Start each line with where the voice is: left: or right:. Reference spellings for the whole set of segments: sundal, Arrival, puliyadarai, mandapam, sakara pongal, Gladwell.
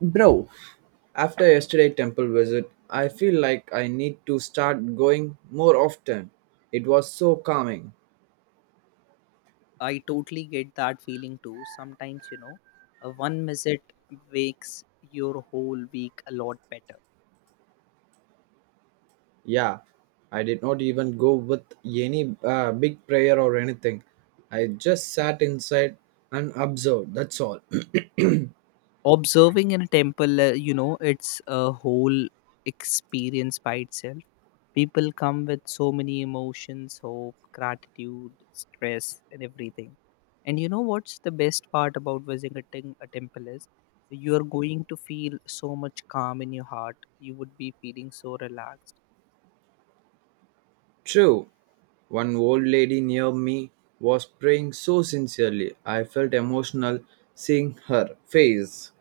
right: Bro, after yesterday temple visit, I feel like I need to start going more often. It was so calming.
left: I totally get that feeling too. Sometimes, a one visit makes your whole week a lot better.
right: Yeah, I did not even go with any big prayer or anything. I just sat inside and observed. That's all.
left: Observing in a temple, it's a whole experience by itself. People come with so many emotions, hope, gratitude, stress, and everything. And you know what's the best part about visiting a temple is you are going to feel so much calm in your heart. You would be feeling so relaxed.
right: True, one old lady near me was praying so sincerely. I felt emotional seeing her face.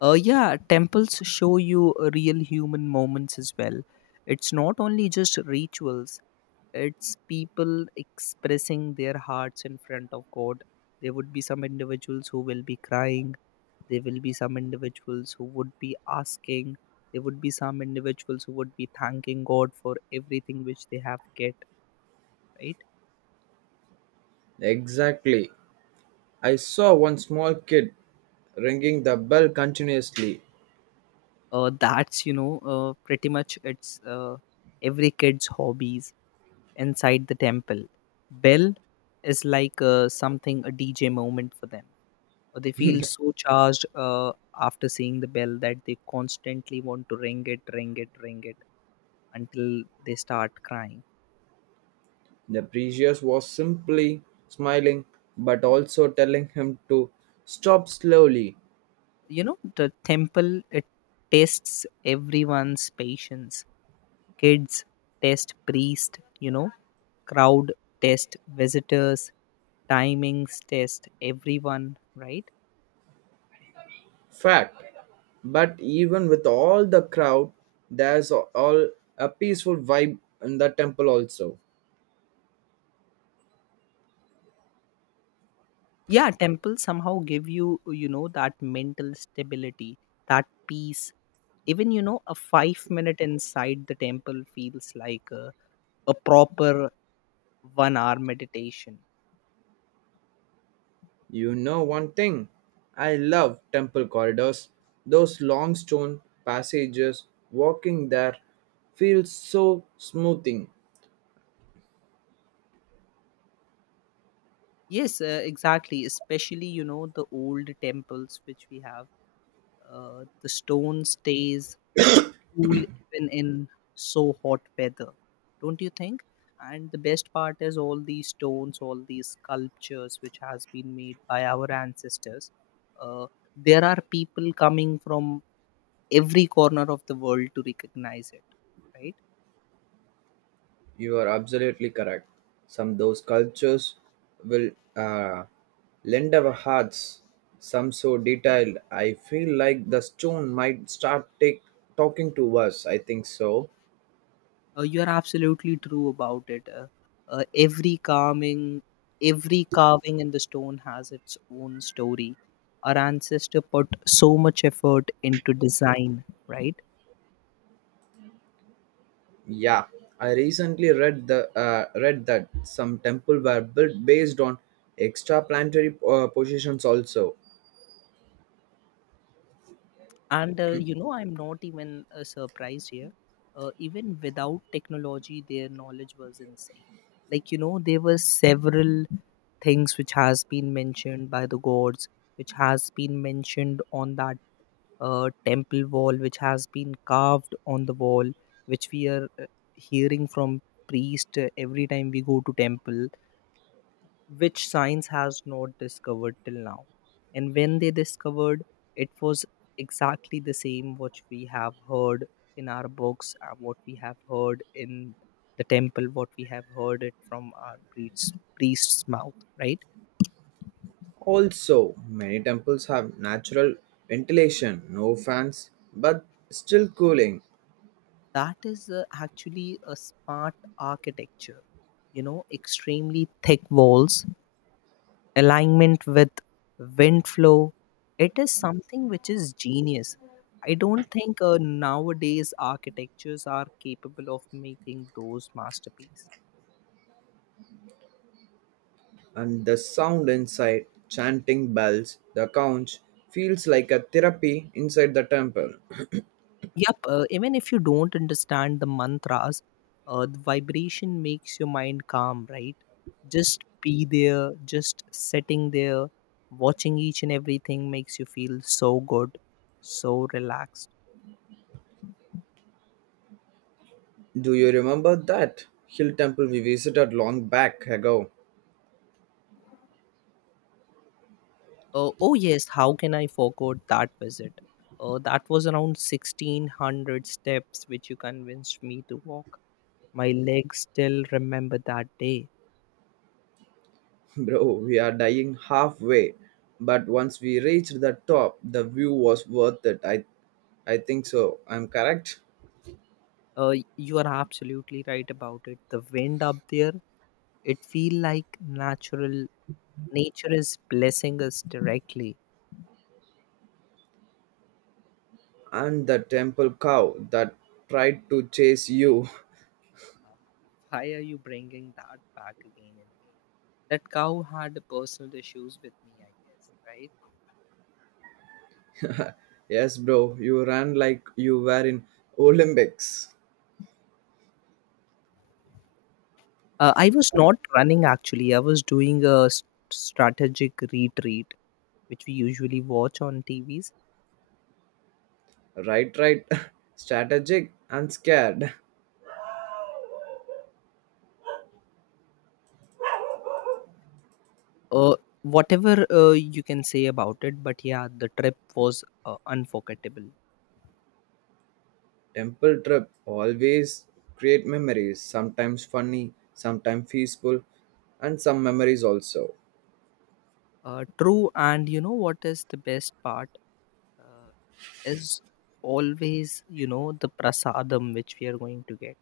left: Yeah, temples show you real human moments as well. It's not only just rituals, it's people expressing their hearts in front of God. There would be some individuals who will be crying, there will be some individuals who would be asking, there would be some individuals who would be thanking God for everything which they have get, right?
right: Exactly. I saw one small kid ringing the bell continuously.
left: Pretty much it's every kid's hobbies inside the temple. Bell is like something a DJ moment for them. They feel so charged after seeing the bell that they constantly want to ring it, ring it, ring it until they start crying.
right: The priest was simply smiling, but also telling him to stop slowly.
left: You know, the temple it tests everyone's patience. Kids test priest. You know, crowd test visitors. Timings test everyone. Right,
right: Fact. But even with all the crowd, there's a- all a peaceful vibe in the temple also.
left: yeah, temples somehow give you, you know, that mental stability, that peace. Even you know a 5-minute inside the temple feels like a proper 1 hour meditation.
right: You know one thing, I love temple corridors. Those long stone passages, walking there feels so smoothing.
left: Yes, exactly, especially you know the old temples which we have. The stone stays cool even in so hot weather, don't you think? And the best part is all these stones, all these sculptures which has been made by our ancestors. Uh, there are people coming from every corner of the world to recognize it, right?
right: You are absolutely correct. Some those sculptures will uh, lend our hearts. Some so detailed. I feel like the stone might talking to us. I think so.
left: You are absolutely true about it. Uh, every carving, every carving in the stone has its own story. Our ancestor put so much effort into design, right?
right: Yeah, I recently read the read that some temple were built based on extraplanetary positions also.
left: And I'm not even surprised here. Even without technology their knowledge was insane. Like you know there were several things which has been mentioned by the gods, which has been mentioned on that temple wall, which has been carved on the wall, which we are hearing from priest every time we go to temple, which science has not discovered till now. And when they discovered, it was exactly the same what we have heard in our books, what we have heard in the temple, what we have heard it from our priest's mouth, right?
right: Also, many temples have natural ventilation, no fans, but still cooling.
left: That is actually a smart architecture, you know, extremely thick walls, alignment with wind flow. It is something which is genius. I don't think nowadays architectures are capable of making those masterpieces.
right: And the sound inside chanting bells, the couch feels like a therapy inside the temple.
left: Yep, even if you don't understand the mantras, the vibration makes your mind calm, right? Just be there, just sitting there, watching each and everything makes you feel so good, so relaxed.
right: Do you remember that hill temple we visited long back ago?
left: Oh yes, how can I forget that visit? That was around 1600 steps which you convinced me to walk. My legs still remember that day.
right: Bro, we are dying halfway, but once we reached the top, the view was worth it. I think so. I'm correct.
left: You are absolutely right about it. The wind up there, it feel like natural, nature is blessing us directly.
right: And the temple cow that tried to chase you.
left: Uh, Why are you bringing that back again and again? That cow had personal issues with me, I guess, right?
right: Yes, bro, you ran like you were in Olympics.
left: I was not running actually. I was doing a strategic retreat, which we usually watch on TVs.
right: Right, right. Strategic and scared.
left: Uh, whatever you can say about it, but yeah, the trip was unforgettable.
right: Temple trip always create memories, sometimes funny, sometimes peaceful, and some memories also.
left: True, and you know what is the best part uh, is always, you know, the prasadam which we are going to get.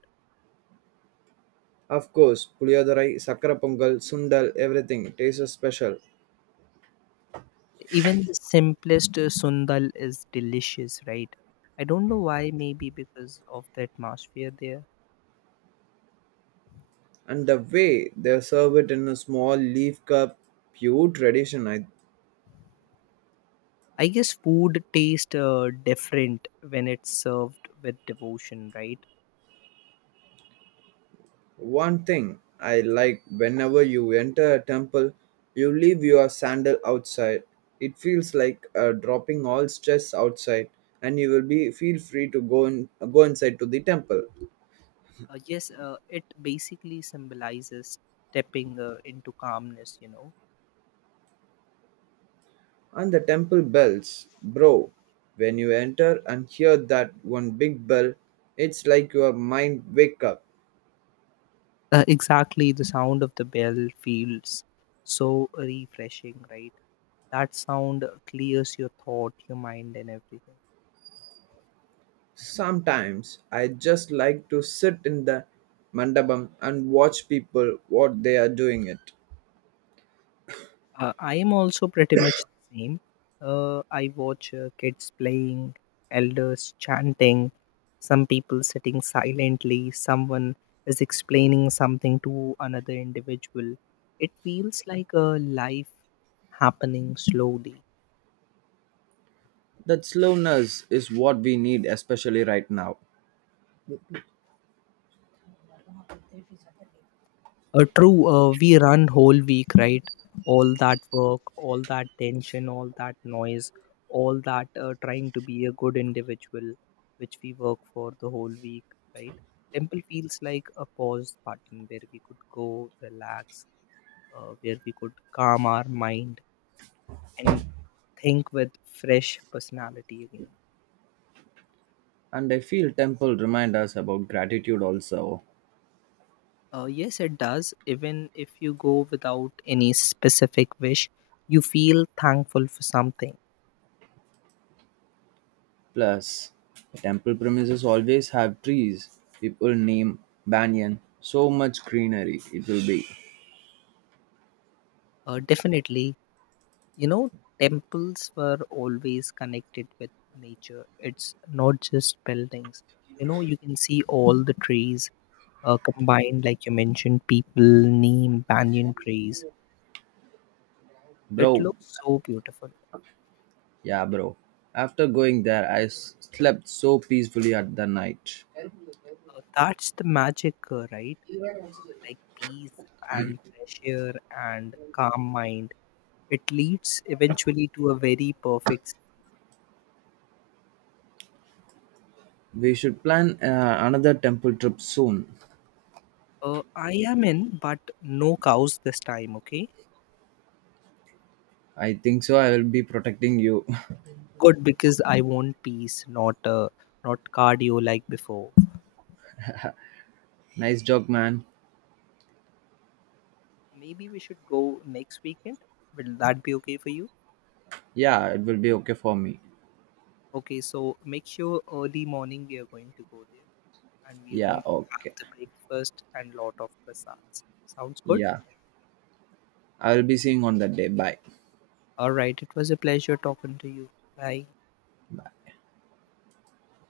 right: Of course, puliyadarai, sakara pongal, sundal, everything tastes special.
left: Even the simplest sundal is delicious, right? I don't know why, maybe because of the atmosphere there.
right: And the way they serve it in a small leaf cup, pure tradition. I
left: I guess food tastes different when it's served with devotion, right?
right: one thing I like, whenever you enter a temple, you leave your sandal outside. It feels like dropping all stress outside, and you will be feel free to go in, go inside to the temple.
left: Yes, it basically symbolizes stepping into calmness, you know.
right: And the temple bells, bro. When you enter and hear that one big bell, it's like your mind wake up.
left: Exactly, the sound of the bell feels so refreshing, right? That sound clears your thought, your mind, and everything.
right: Sometimes I just like to sit in the mandapam and watch people what they are doing it.
left: I am also pretty much the same. I watch kids playing, elders chanting, some people sitting silently, someone is explaining something to another individual. It feels like a life happening slowly.
right: That slowness is what we need, especially right now.
left: True, we run whole week, right? All that work, all that tension, all that noise, all that trying to be a good individual, which we work for the whole week, right? Temple feels like a pause button where we could go relax, where we could calm our mind and think with fresh personality again.
right: And I feel temple remind us about gratitude also.
left: Yes, it does. Even if you go without any specific wish, you feel thankful for something.
right: Plus, the temple premises always have trees. People name Banyan. So much greenery it will be.
left: Definitely. You know, temples were always connected with nature. It's not just buildings. You know, you can see all the trees combined, like you mentioned, people, neem, banyan trees. It
right: Bro,
left: looks so beautiful.
right: yeah, bro. After going there, slept so peacefully at the night.
left: That's the magic, right? Like peace and fresh air and calm mind. It leads eventually to a very perfect.
right: We should plan another temple trip soon.
left: I am in, but no cows this time, okay?
right: I think so. I will be protecting you.
left: Good because I want peace, not not cardio like before.
right: Nice job, man.
left: Maybe we should go next weekend. Will that be okay for you?
right: Yeah, it will be okay for me.
left: Okay, so make sure early morning we are going to go there and we are
right: Yeah,
left: going to have
right: okay.
left: the breakfast and lot of prasads. Sounds good?
right: Yeah, I will be seeing on that day. Bye.
left: All right, it was a pleasure talking to you. Bye.